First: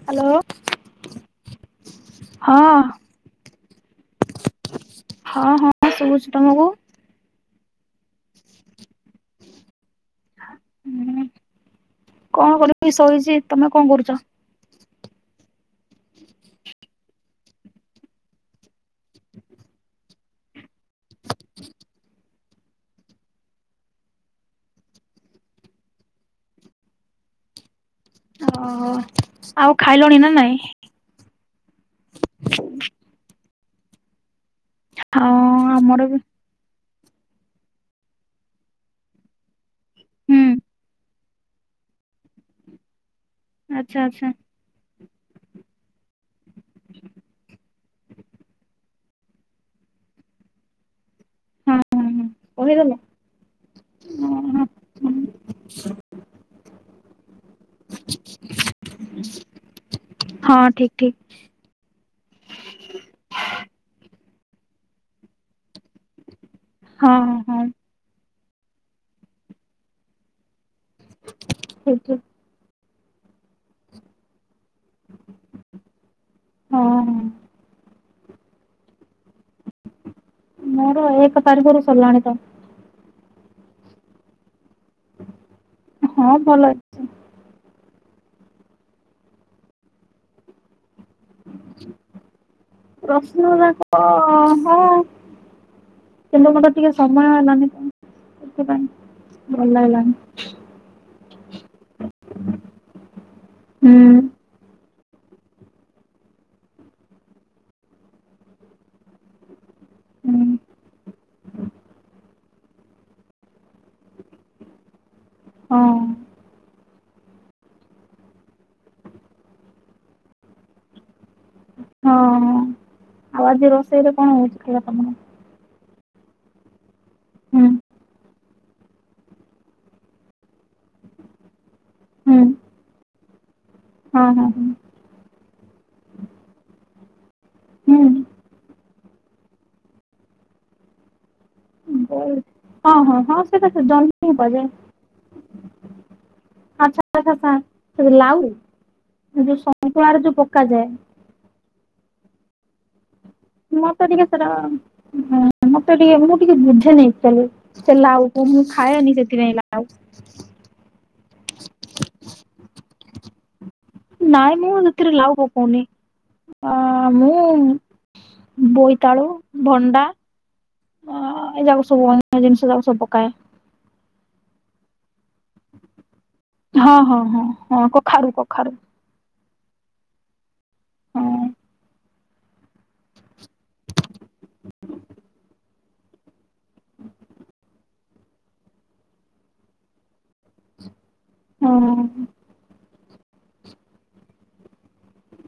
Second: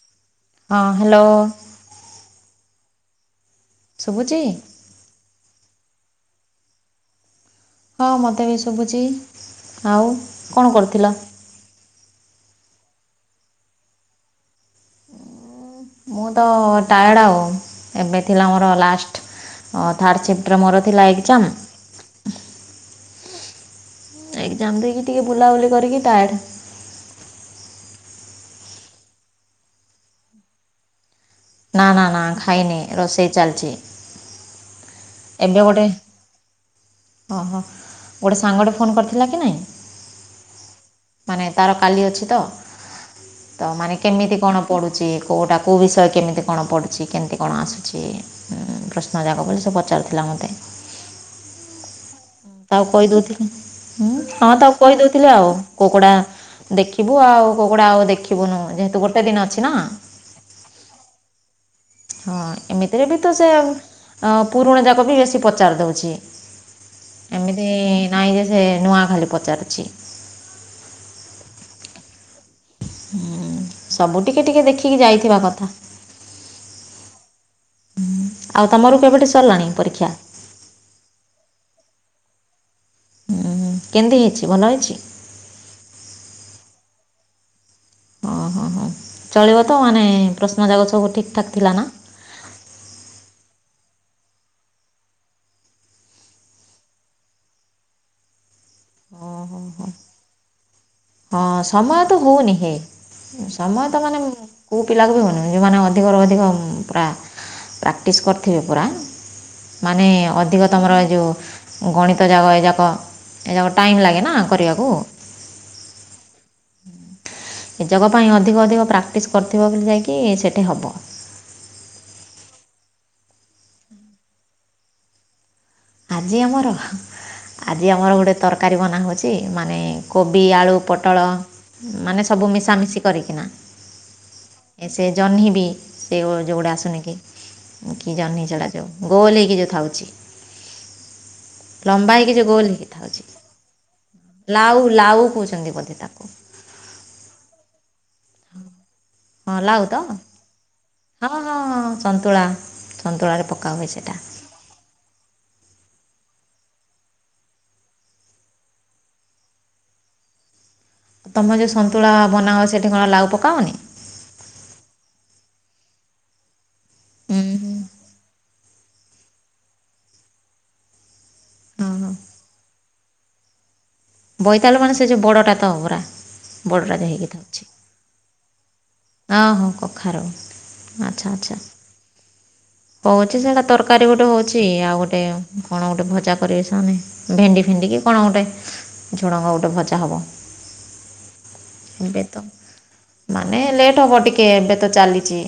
Hello. ହଁ hello. ହଁ। ଶୁଭୁଛି। ହଁ ହଁ ଶୁଭୁଛୁ ତମକୁ? ହଁ ମୋତେ ବି ଶୁଭୁଛି ଆଉ କଣ କରୁଥିଲ? ହୁଁ କଣ କରିବି ଶୋଇବି ତମେ କଣ କରୁଛ? ମୁଁ ତ ଟାୟାର୍ଡ ଆଉ ଏବେ ଥିଲା ମୋର ଲାଷ୍ଟ ହଁ ଥାର୍ଡ଼ ଚେପ୍ଟର୍ ମୋର ଥିଲା ଏକ୍ଜାମ୍ ଏକ୍ସାମ୍ମ ଦେଇକି ଟିକେ ବୁଲାବୁଲି କରିକି ଟାୟାଡ। ଓହୋ ଆଉ ଖାଇଲଣି ନା ନାଇଁ। ନା ନା ନା ଖାଇନି ରୋଷେଇ ଚାଲିଛି। ଆଉ ଏବେ ଗୋଟେ ଆମର ବି ହଁ ହଁ ଗୋଟେ ସାଙ୍ଗଟେ ଫୋନ୍ କରିଥିଲା କି ନାହିଁ। ହୁଁ। ମାନେ ତାର କାଲି ଅଛି ତ ତ ଆଚ୍ଛା ମାନେ ଆଚ୍ଛା କେମିତି କଣ ପଢ଼ୁଛି କେଉଁଟା କେଉଁ ବିଷୟ କେମିତି କଣ ପଢ଼ୁଛି କେମିତି କଣ ଆସୁଛି। ପ୍ରଶ୍ନ ଯାକ ବୋଲି ସେ ପଚାରୁଥିଲା ମୋତେ? ହଁ ହଁ ହଁ ହ ତାକୁ କହିଦେଲ କହିଦଉଥିଲିଁ ହଁ ତାକୁ କହିଦଉଥିଲି ଆଉ କୁକୁଡ଼ା ଦେଖିବୁ ଆଉ କୋଉ କୋଉ ଗୁଡ଼ା ଆଉ ଦେଖିବୁନୁ ଯେହେତୁ ଗୋଟେ ଦିନ ଅଛି ନା। ହଁ ଠିକ ଠିକ। ହଁ ଏମିତିରେ ବି ତ ସେ ପୁରୁଣା ଯାକ ବି ବେଶୀ ପଚାରି ଦେଉଛି। ହଁ ହଁ ହଁ ଏମିତି ନାଇଁ ଯେ ସେ ନୂଆ ଖାଲି ପଚାରୁଛି। ଆଜ୍ଞା। ହୁଁ ସବୁ ଟିକେ ଟିକେ ଦେଖିକି ଯାଇଥିବା କଥା। ହଁ ହଁ। ହ ଆଉ ତମର କେବେଠୁ ସରିଲାଣି ପରୀକ୍ଷା? ମୋର ଏକ ତାରିଖରୁ ସରିଲାଣି ତ। ହୁଁଁ କେମିତି ହେଇଛି ଭଲ ହେଉଛି। ହଁ ଭଲ ହେଉଛି। ହଁ ହ ହଁ ଚଳିବ ତ ମାନେ ପ୍ରଶ୍ନ ଯାଗକ ସବୁ ଠିକ୍ ଠାକ୍ ଥିଲା ନା? ପ୍ରଶ୍ନ ଯାକ ତ ହଁ। କିନ୍ତୁ ମତେ ଟିକେ ସମୟ ହେଲାନି ସେଥିପାଇଁ ଓହୋ ଭଲ ହୋ ଲାଗିଲାନି। ହଁ ସମୟ ତ ହଉନି ହେ। ସମୟ ତ ମାନେ ହୁଁ କୋଉ ପିଲାକୁ ବି ହଉନି ଯୋଉମାନେ ଅଧିକରୁ ଅଧିକ ପୁରା ପ୍ରାକ୍ଟିସ୍ କରିଥିବେ ପୂରା ମାନେ ହୁଁ ଅଧିକ ତୁମର ଯେଉଁ ଗଣିତ ଯାକ ଏଯାକ ଏଯାକ ଟାଇମ୍ ଲାଗେ ନା କରିବାକୁ। ହଁ। ଏ ଯୋଗ ପାଇଁ ଅଧିକ ଅଧିକ ପ୍ରାକ୍ଟିସ୍ କରିଥିବ ବୋଲି ଯାଇକି ସେଇଠି ହେବ। ହଁ ଆଉ ଆଜି ରୋଷେଇରେ କଣ ହଉଛି ଖାଇବା ତମର? ଆଜି ଆମର ହୁଁ ଆଜି ଆମର ଗୋଟେ ତର ତରକାରୀ ବନା ହୋଉଛି ମାନେ କୋବି ଆଳୁ ପୋଟଳ ମାନେ ହୁଁ ସବୁ ମିଶାମିଶି କରି କି ନା। ହଁ ହଁ ହଁ। ସେ ଜହ୍ନି ବି ସେ ଯେଉଁଗୁଡ଼ା ଆସୁନି କି କି ଜହ୍ନି ଚଡ଼ାଯାଉ। ଗୋଲ ହେଇକି ଯେଉଁ ଥାଉଛି। ଲମ୍ବା ହୁଁ ହେଇକି ଯେଉଁ ଗୋଲ ହେଇକି ହଁ ହଁ ଥାଉଛି ହଁ ସେଟା ତ ଜହ୍ନି କୁହାଯାଏ। ଲାଉ ଲାଉ କହୁଛନ୍ତି ବୋଧେ ତାକୁ ଆଛା ଆଛା ଛା ସେ ଲାଉ ଯୋଉ ହଁ ଲାଉ ତ। ସନ୍ତୁଳାରେ ଯୋଉ ପକାଯାଏ ହଁ ହଁ ହଁ ସନ୍ତୁଳା ସନ୍ତୁଳାରେ ପ ମତେ ଟିକେ ସେଟା ଉନ ମତେ ଟିକେ ମୁଁ ଟିକେ ବୁଝେ ନି ଅକ୍ଚୁଆଲି। ସେ ଲାଉ ତୁ ମୁଁ ଖାଏନି ସେଥିିରେ ଲାଉ। ତୁମେ ଯେଉଁ ସନ୍ତୁଳା ବନାଅ ସେଇଠି କଣ ଲାଉ ପକାଅନି। ନାଇଁ ମୁଁ ସେଥିରେ ଲାଭ ପକଉନି ଆ ମୁଁ ହୁଁ ହୁଁ ବୋଇତାଳୁ ଭଣ୍ଡା ଅ ଏ ଯାକ ହଁ ହଁ ସବୁ ଜିନିଷ ତାକୁ ସବ ପକାଏ। ବୋଇତାଳୁ ମାନେ ସେ ଯେଉ ବଡ଼ଟା ତ ହବ ପୁରା। ବଡ଼ଟା ହଁ, ଯେଉଁ ହଁ, ହେଇକି ହଁ, ହଁ, କଖାରୁ, କଖାରୁ। ଆ, ହଁ କଖାରୁ ହଁ ଆଚ୍ଛା, ଆଚ୍ଛା। ହୋଉଛି ସେଇଟା ତରକାରୀ ଗୋଟେ ହେଉଛି ଆଉ ଗୋଟେ କଣ ଗୋଟେ ଭଜା କରିବେ ସେମାନେ। ଭେଣ୍ଡି ଫେଣ୍ଡିିକି କଣ ଗୋଟେ ଝୁଡ଼ଙ୍ଗ ଗୋଟେ ଭଜା ହବ। ହୁଁ। ଏବେ ତ ମାନେ ଲେଟ୍ ହବ ଟିକେ ଏବେ ତ ଚାଲିଛି।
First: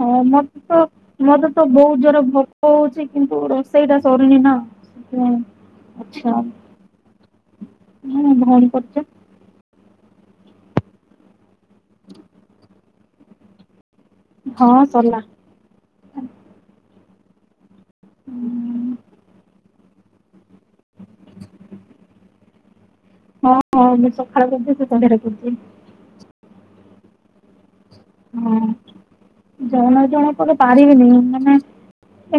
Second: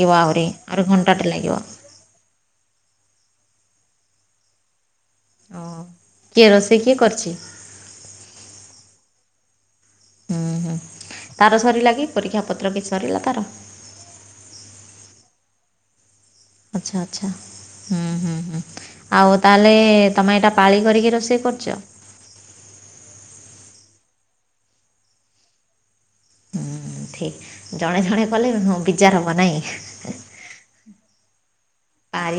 ହଁ ଆହୁରି ମତେ ତ ଆହୁରି ଘଣ୍ଟାଟେ ମତେ ଲାଗିବ ତ ବହୁତ ଜୋର ଭୋକ ହଉଛି କିନ୍ତୁ ରୋଷେଇ ଟା ସରୁନି ନା। ହୁଁ ଓହୋ ଆଛା କିଏ ରୋଷେଇ କିଏ କରିଛି ମୁଁ ଭଉଣୀ ପଟେ ହୁଁ, ହୁଁ ତାର ସରିଲା କି ପରୀକ୍ଷା ପତ୍ର କି ସରିଲା ତାର? ହଁ ସରୀଲା। ଆଚ୍ଛା ଆଚ୍ଛା ହୁଁ ହୁଁ ହୁଁ ଆଉ ତାହେଲେ ତମେ ଏଇଟା ପାଳି କରିକି ରୋଷେଇ କରୁଛ? ହଁ ହଁ ମୁଁ ସଖାଳେ କରି ଦିଏ। ସେ ସନ୍ଧ୍ୟା ରେ କରି ଦିଏ। ହୁଁ ଠିକ୍। ଜଣେ ଜଣେ କଲେ ହୁଁ ବିଜାର ହବ ନାହିଁ ଜଣ ଜଣଙ୍କର ପାରିବିନି ମାନେ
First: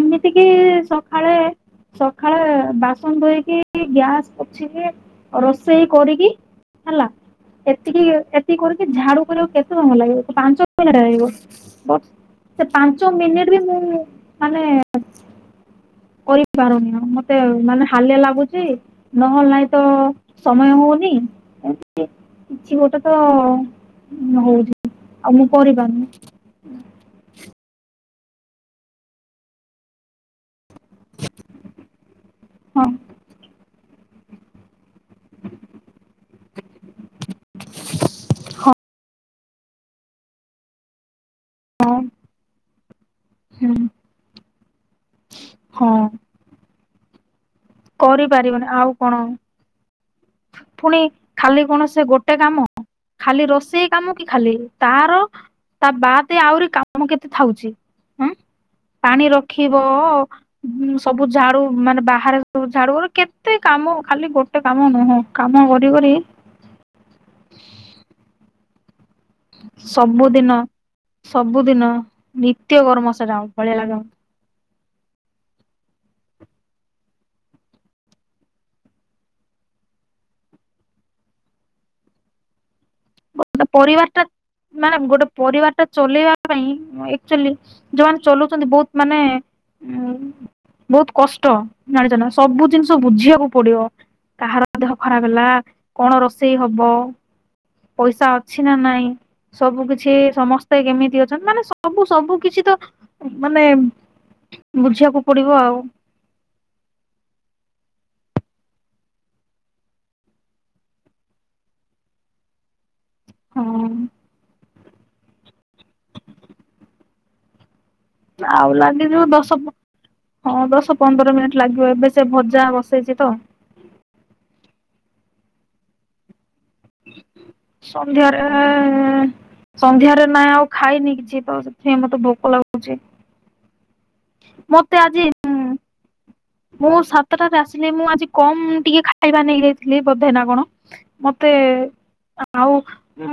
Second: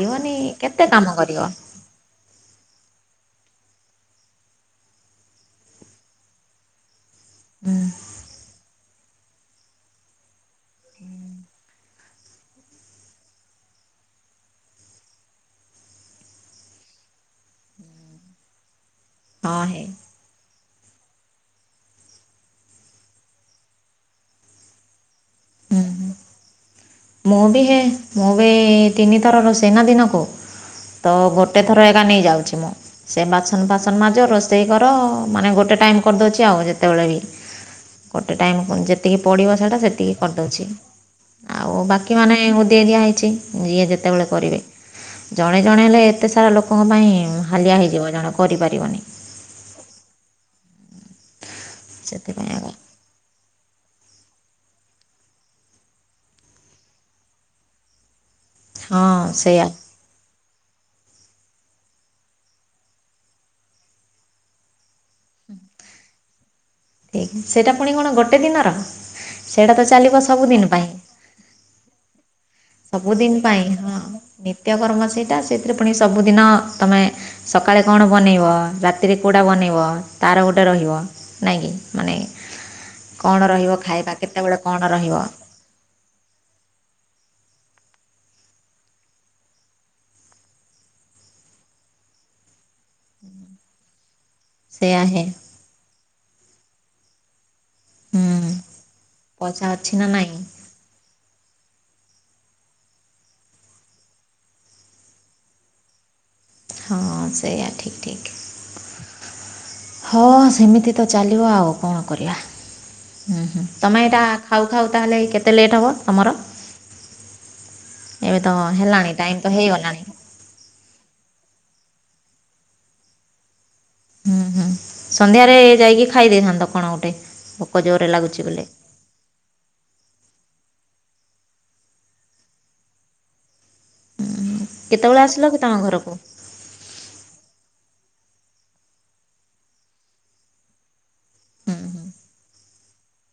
ଏମିତି କି କେତେ କାମ ସଖାଳେ କରିବ ସଖାଳେ ବାସନ ଧୋଇକି ଗ୍ୟାସ ପୋଛିକି ରୋଷେଇ କରିକି ହେଲା ହୁଁ ଏତିକି ଏତିକି କରିକି ଝାଡୁ କରିବାକୁ କେତେ ସମୟ ଲାଗିବ ପାଞ୍ଚ କେତେ ମିନିଟ୍ ଲାଗିବ କହୁନୁ ସେ ପାଞ୍ଚ ମିନିଟ ବି ମୁଁ ମାନେ କରି ପାରୁନି ଆଉ ମତେ ମାନେ ହାଲିଆ ଲାଗୁଚ ନ ହେଲେ ହଁ ନହିଁ ତ ହେଇ ସମୟ ହଉନି ଏମତି କିଛି ଗୋଟେ ତ ହଉଛି। ଆଉ ମୁଁ ହୁଁ ହୁଁ ପଢ଼ିପାରୁନି। ମୁଁ ବି ହେ ମୁଁ ବି ତିନିଥରର ରୋଷେଇ ନା ଦିନକୁ। ତ ଗୋଟେ ଥର ଏକା ନେଇଯାଉଛି ମୁଁ। ହଁ ସେ ବାସନ ଫାସନ ନ ମାଜ ରୋଷେଇ କର ମାନେ ଗୋଟେ ଟାଇମ କରିଦଉଛି। ଆଉ ଯେତେବେଳେ ବି ଗୋଟେ ଟାଇମ ଯେତିକି ପଡ଼ିବ ସେଇଟା ସେତିକି କରିଦେଉଛି। ଆଉ ହଁ ବାକି ମାନେ ଉ ଦେଇ ଦିଆହେଇଛି ଯିଏ ଯେତେବେଳେ କରିବେ। ଜଣେ ଜଣେ ହେଲେ ହଁ ଏତେ ସାରା ଲୋକଙ୍କ ପାଇଁ ହାଲିଆ ହେଇଯିବ ଜଣେ କରିପାରିବନି। ଫୁଣି ଖାଲି କଣ ସେ ଗୋଟେ ସେଥିପାଇଁ ଆଗ କାମ। ଖାଲି ରୋଷେଇ କାମ କି ଖାଲି ତାର ତା ବାଦ ଆହୁରି କାମ କେତେ ଥାଉଛି ହୁଁ ହଁ ପାଣି ସେଇଆ ରଖିବ ଅ ସବୁ ଝାଡୁ ମାନେ ବାହାରେ ସବୁ ଝାଡୁ କେତେ କାମ ଖାଲି ଗୋଟେ କାମ ନୁହଁ। କାମ କରି କାରି ଠିକ୍ ସେଇଟା ପୁଣି କଣ ଗୋଟେ ଦିନର? ସେଇଟା ତ ଚାଲିବ ସବୁଦିନ, ପାଇଁ ସବୁଦିନ ନିତ୍ୟ କର୍ମ ସବୁଦିନ ସେଟା ପାଇଁ ଭଳିଆ ହଁ ଲାଗେ। ନିତ୍ୟକର୍ମ ସେଇଟା ସେଥିରେ ପୁଣି ସବୁଦିନ ତମେ ସଖାଳେ କଣ ବନେଇବ ରାତିରେ କୋଉଟା ବନେଇବ ତାର ଗୋଟେ ରହିବ। ନାଇଁ କି ମାନେ କଣ ରହିବ ଖାଇବା କେତେବେଳେ କଣ ରହିବ। ପରିବାରଟା ଚଲେଇବା ପାଇଁ ଏକ୍ଟା ଯୁଆଚୁଲି ଯୋଉମାନେ ଚଲୁଛନ୍ତି ବହୁତ ମାନେ ଉ ବହୁତ କଷ୍ଟ ଜାଣିଛ ନା ସବୁ ଜିନିଷ ବୁଝିବାକୁ ପଡିବ। କାହାର ଦେହ ସେଇଆ ହିଁ ଖରାପ ହେଲା କଣ ରୋଷେଇ ହବ। ପଇସା ହୁଁ, ଅଛି ନା ନାଇଁ ପଇସା ସବୁ ଅଛି ନା କିଛି ନାହିଁ ସମ ସେ କେମିତି ଅଛନ୍ତି ମାନେ ସବୁ ସବୁ କିଛି ତ ମାନେ ବୁଝିବାକୁ ପଡ଼ିବ ଆଉ। ହଁ ସେଇଆ ଠିକ୍ ଠିକ୍। ହଁ, ସେମିତି ତ ଚାଲିବ ଆଉ କଣ କରିବା। ହୁଁ ହୁଁ ହଁ ତମେ ଏଇଟା ଖାଉଖାଉ ତାହେଲେ କେତେ ଲେଟ୍ ହେବ ତମର? ତ ଆଉ ଲାଗି ହେଲାଣି ଯିବ ଟାଇମ୍ ତ ଦଶ ବ ହେଇଗଲାଣି ହଁ ଦଶ ପନ୍ଦର ମିନିଟ୍ ଲାଗିବ ଏବେ ସେ ଭଜା ବସେଇଛି ତ। ହୁଁ ହୁଁ ସନ୍ଧ୍ୟାରେ ଯାଇକି ଖାଇ ଦେଇଥାନ୍ତ କଣ ଗୋଟେ ଭୋକ ଜୋରରେ ସନ୍ଧ୍ୟାରେ ଲାଗୁଛି ବୋଲି। ସନ୍ଧ୍ୟାରେ ନାଇଁ ଆଉ ଖାଇନି କିଛି ତ ସେଥି ମତେ ଭୋକ ଲାଗୁଛି। ଉଁ ମତେ କେତେବେଳେ ଆଜି ଆସିଲ କି ତମ ଘରକୁ? ମୁଁ ସାତଟାରେ ଆସିଲି। ମୁଁ ଆଜି କମ୍ ଟିକେ ଖାଇବା ନେଇଯାଇଥିଲି ବୋଧେ ନା କଣ? ମତେ ହୁଁ ହୁଁ ଆଉ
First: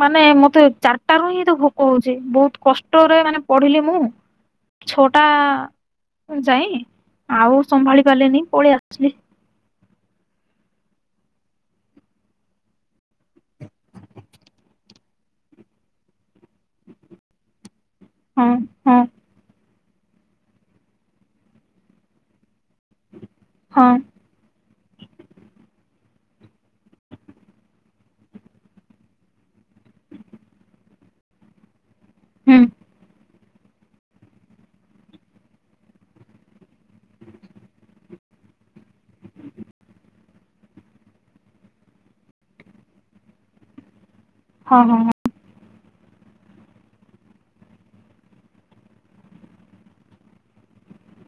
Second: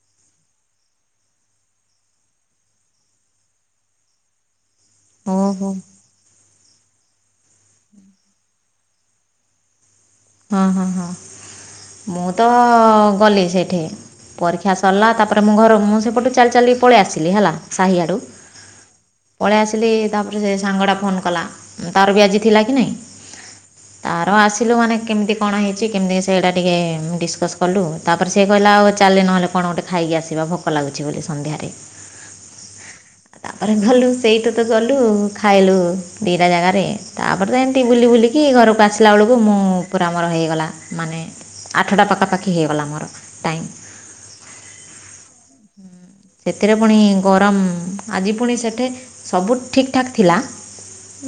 ମାନେ ମତେ ଚାରିଟା ରୁ ହିଁ ଏତେ ଭୋକ ହଉଛି। ବହୁତ କଷ୍ଟରେ ମାନେ ପଢିଲି ମୁଁ। ଛଟା ଓହୋ ଯାଇଁ ଆଉ ସମ୍ଭାଳି ପାରିଲିନି ପଳେଇ ଆସିଲି। ହଁ ହଁ ହଁ। ମୁଁ ତ ଗଲି ସେଇଠି। ପରୀକ୍ଷା ସରିଲା ତାପରେ ମୁଁ ଘର ମୁଁ ସେପଟୁ ଚାଲି ଚାଲି ପଳେଇ ଆସିଲି ହେଲା ସାହିଆଡ଼ୁ। ହଁ ହଁ। ପଳେଇ ଆସିଲି ତାପରେ ସେ ସାଙ୍ଗଟା ଫୋନ୍ କଲା ତାର ବି ଆଜି ଥିଲା କି ନାହିଁ। ହଁ। ତାର ଆସିଲୁ ମାନେ କେମିତି କଣ ହେଇଛି କେମିତି ସେଇଟା ଟିକେ ଡିସକସ୍ କଲୁ ତାପରେ ସେ କହିଲା ଆଉ ଚାଲେ ନହେଲେ କଣ ଗୋଟେ ଖାଇକି ଆସିବା ଭୋକ ଲାଗୁଛି ବୋଲି ସନ୍ଧ୍ୟାରେ। ହୁଁ। ତାପରେ ଘଲୁ ସେଇଠୁ ତ ଗଲୁ ଖାଇଲୁ ଦିଇଟା ଜାଗାରେ ତାପରେ ଏମତି ବୁଲି ବୁଲିି କି ଘରକୁ ଆସିଲା ବେଳକୁ ମୁଁ ପୁରା ମୋର ହେଇଗଲା ମାନେ ଆଠଟା ପାଖାପାଖି ହେଇଗଲା ଆମର ଟାଇମ୍। ହଁ ହଁ ହଁ। ସେଥିରେ ପୁଣି ଗରମ, ଆଜି ପୁଣି ସେଠେ ସବୁ ଠିକ୍ ଠାକ୍ ଥିଲା।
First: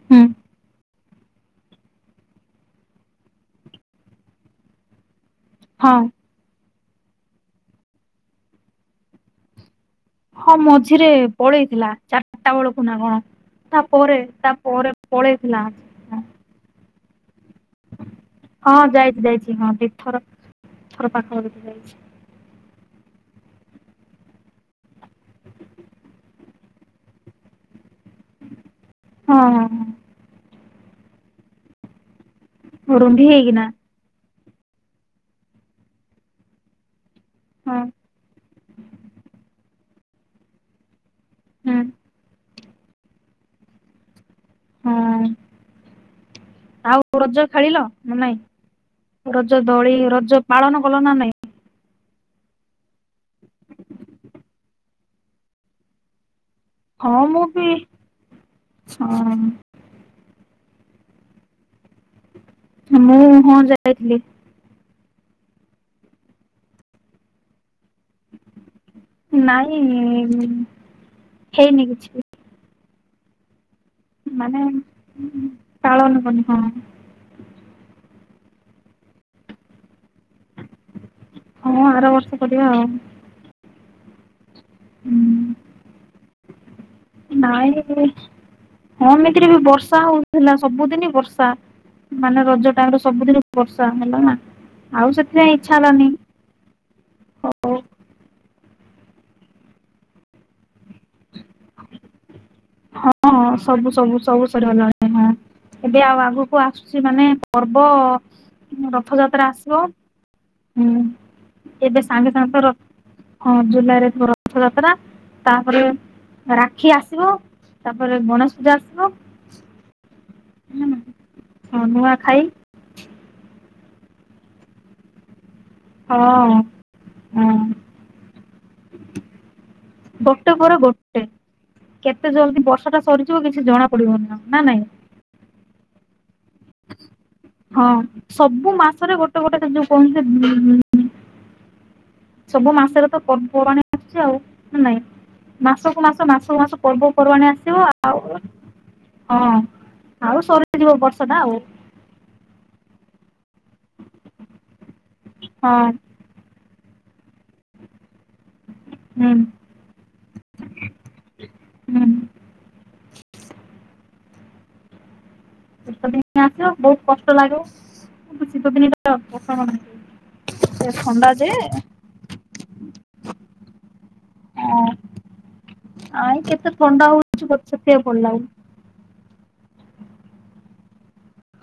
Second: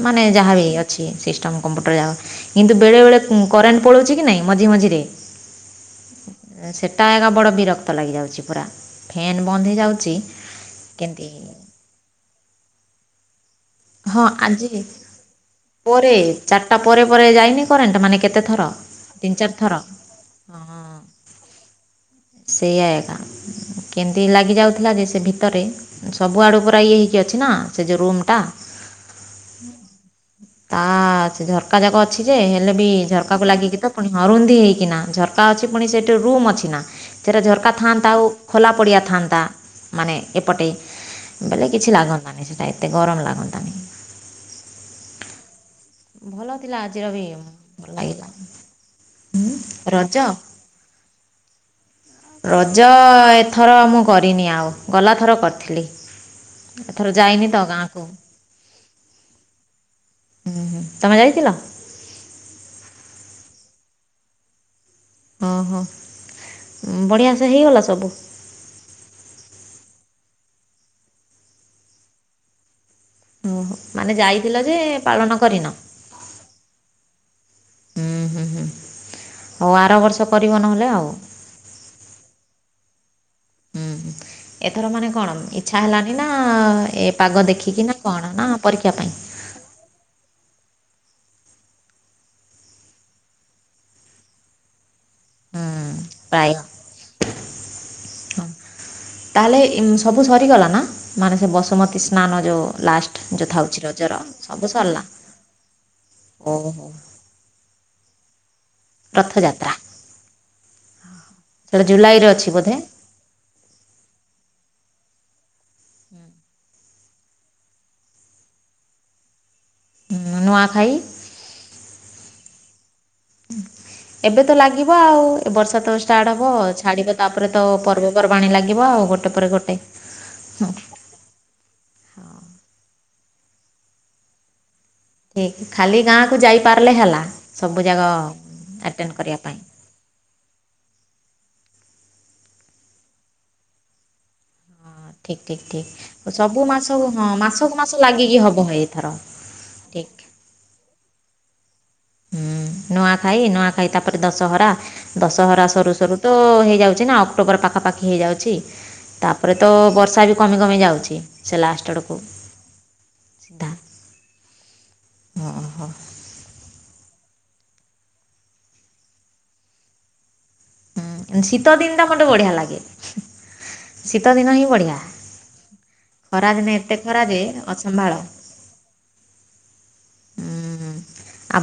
ମାନେ ହୁଁ ଯାହାବି ଅଛି ସିଷ୍ଟମ୍ କମ୍ପ୍ୟୁଟର ଯାକ କିନ୍ତୁ ବେଳେବେଳେ ହୁଁ କରେଣ୍ଟ ପଳଉଛି କି ନାଇଁ ମଝି ମଝିରେ। ହଁ। ସେଟା ଏକା ବଡ଼ ବିରକ୍ତ ଲାଗିଯାଉଛି ପୁରା ଫ୍ୟାନ୍ ବନ୍ଦ ହେଇଯାଉଛି। ହଁ ମଝିରେ କେମିତି ପଳେଇଥିଲା ଚାରଟା ବେଳକୁ ନା କଣ? ତା ପରେ ହଁ ତା ଆଜି ପରେ ପଳେଇଥିଲା ପରେ ହଁ। ଚାରିଟା ପରେ ପରେ ଯାଇନି କରେଣ୍ଟ ମାନେ କେତେ ଥର ହଁ ଯାଇଛି ତିନି ଚାରି ଯାଇଛି ହଁ ଦି ଥର ହଁ ଦିଥର ପାଖାପାଖୀ ଯାଇଛି। ସେଇଆ ଏକା କେନ୍ତି ଲାଗି ଯାଉଥିଲା ଯେ ସେ ଭିତରେ ସବୁ ଆଡୁ ପୁରା ଇଏ ହେଇକି ଅଛି ନା ସେ ଯୋଉ ରୁମ୍ ଟା। ହଁ। ହଁ ହଁ। ତା ସେ ଝରକା ଯାକ ଅଛି ଯେ ହେଲେ ବି ରୁନ୍ଧି ଝରକାକୁ ହେଇକିନା ଲାଗିକି ତ ପୁଣି ହରୁନ୍ଧି ହେଇକିନା ଝରକା ଅଛି ପୁଣି ସେଠି ରୁମ୍ ଅଛି ନା ସେଥିରେ ଝରକା ହଁ ଥାନ୍ତା ଆଉ ଖୋଲା ପଡ଼ିଆ ଥାଆନ୍ତା ମାନେ ଏପଟେ ବେଲେ ହୁଁ କିଛି ଲାଗନ୍ତାନି ସେଟାରେ। ଏତେ ଗରମ ଲାଗନ୍ତାନି। ହଁ। ଭଲ ଥିଲା ଆଜିର ଆଉ ବି ରଜ ଖେଳିଲ ଭଲ ନା ଲାଗିଲା ନାଇଁ? ରଜ ଦୋଳି, ରଜ ପାଳନ କଲ ନା ନାଇଁ। ରଜ ଏଥର ମୁଁ କରିନି ଆଉ ଗଲାଥର କରିଥିଲି। ଏଥର ହଁ ମୁଁ ଯାଇନି ତ ବି ଗାଁକୁ। ହଁ ହୁଁ ହୁଁ ତମେ ଯାଇଥିଲ? ମୁଁ ହଁ ଯାଇଥିଲି। ଓହୋ। ଉଁ ବଢ଼ିଆ ସେ ହେଇଗଲା ସବୁ। ନାଇଁ ହେଇନି କିଛି। ଓହୋ ମାନେ ଯାଇଥିଲ ମାନେ ଯେ ଉଁ ପାଳନ ଉଁ କରିନ? ପାଳନ କରିନି। [unintelligible] ହୁଁ ହୁଁ ହୁଁ ହଉ ଆର ବର୍ଷ କରିବ ନହେଲେ ଆଉ। ହଁ ଆର ବର୍ଷ କରିବା ଆଉ। ହୁଁ ହୁଁ। ଏଥର ମାନେ କଣ ଇଛା ହେଲାନି ନା ଏ ପାଗ ଦେଖିକି ନା କଣ ନା ପରୀକ୍ଷା ପାଇଁ? ଏଥିରେ ବି ବର୍ଷା ହଉଥିଲା ସବୁଦିନ ବର୍ଷା। ମାନେ ରଜ ଟାଇମରେ ସବୁଦିନ ବର୍ଷା ହେଲା ନା ଆଉ ସେଥିପାଇଁ ଇଚ୍ଛା ହୁଁ ହେଲାନି। ପ୍ରାୟ ହଉ ହ ତାହେଲେ ସବୁ ସରିଗଲା ନା ମାନେ ସେ ବସୁମତୀ ସ୍ନାନ ଯୋଉ? ହଁ ଲାଷ୍ଟ ଯୋଉ ହଁ ଥାଉଛି ସବୁ ରଜର ସବୁ ସବୁ ସରିଲା? ସରିଗଲାଣି ହଁ ଏବେ ଆଉ ଆଗକୁ ଓହୋ ଆସୁଛି ମାନେ ପର୍ବ ରଥଯାତ୍ରା ଆସିବ। ହୁଁ ସେଇଟା ଏବେ ଜୁଲାଇରେ ସାଙ୍ଗେ ଅଛି ସାଙ୍ଗେ ତ ବୋଧେ ରଥ ହଁ ଜୁଲାଇ ରେ ରଥ ଯାତ୍ରା। ତାପରେ ରାକ୍ଷୀ ଆସିବ ତାପରେ ଗଣେଶ ପୂଜା ଆସିବ। ନୂଆଖାଇ। ହଁ ନୂଆ ଖାଇ ଏବେ ତ ଲାଗିବ ଆଉ, ଏ ବର୍ଷା ତ ହଁ ଷ୍ଟାର୍ଟ ହବ ଛାଡିବ ହଁ ତାପରେ ତ ପର୍ବପର୍ବାଣିୀ ଲାଗିବ। ଆଉ ଗୋଟେ ପରେ ଗୋଟେ। ଗୋଟେ ପରେ ଗୋଟେ କେତେ ଜଲଦି ବର୍ଷା ଟା ସରିଯିବ କିଛି ଜଣା ପଡିବନି ନା ନାଇଁ। ଠିକ ଖାଲି ଗାଁକୁ ଯାଇପାରିଲେ ହେଲା। ସବୁ ହଁ ଯାଗ ଆଟେଣ୍ଡ କରିବା ପାଇଁ। କଣ ସେ ବ୍ ସବୁ ମାସରେ ତ ପର୍ବପର୍ବାଣି ଆସୁଛି ଆଉ ନା ନାଇଁ? ଠିକ୍ ଠିକ୍ ଠିକ୍ ମାସକୁ ମାସ ମାସକୁ ସବୁ ମାସ ହଁ ପର୍ବପର୍ବାଣିୀ ମାସକୁ ଆସିବ। ମାସ ଆଉ ଲାଗିକି ହେବ ଏଇଥର ହଁ। ଠିକ୍ ଆଉ ସରି ଯିବ ବର୍ଷା ଟା ଆଉ। ହୁଁ ନୂଆଖାଇ। ନୂଆଖାଇ ତାପରେ ଦଶହରା। ଦଶହରା ହଁ ସରୁ ସରୁ ତ ହେଇଯାଉଛି ନା ଅକ୍ଟୋବର ପାଖାପାଖି ହେଇଯାଉଛି। ହୁଁ ତାପରେ ତ ବର୍ଷା ବି କମି କମି ଯାଉଛି ସେ ଲାଷ୍ଟ ହୁଁ ଆଡ଼କୁ। ସିଦା, ଶୀତ ଦିନ ଆସିବ ବହୁତ କଷ୍ଟ ଲାଗିବ। [unintelligible] ଥଣ୍ଡା ହୁଁ ଯେ ଶୀତ ଦିନ ଟା ମୋତେ ବଢିଆ ଲାଗେ। ଶୀତ ଦିନ ହିଁ ହଁ ବଢିଆ। ଆଇ କେତେ ଖରାଦିନେ ଏତେ ଥଣ୍ଡା ଖରା ଯେ ହଉଛି ମତେ ସେଥିପାଇଁ ଅସମ୍ଭାଳ। ଭଲ ଲାଗୁନି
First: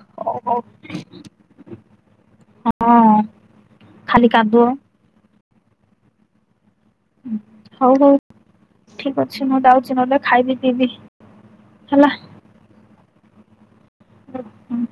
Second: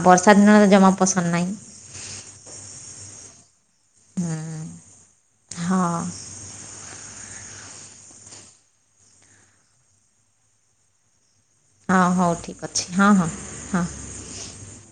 ବର୍ଷା ହଉ ଦିନ ହଉ ତ ଜମା ପସନ୍ଦ ନାହିଁ। ହଁ ଖାଲି ହୁଁ କାଦୁଅ। ହଁ। ହଉ ହଉ ଠିକ ଅଛି ମୁଁ ଯାଉଛି ନହେଲେ ଖାଇବି ପିଇବି। ହଁ ହେଲା। ହଉ ଠିକ୍ ଅଛି। ହଁ ହଁ ହଁ। ହୁଁ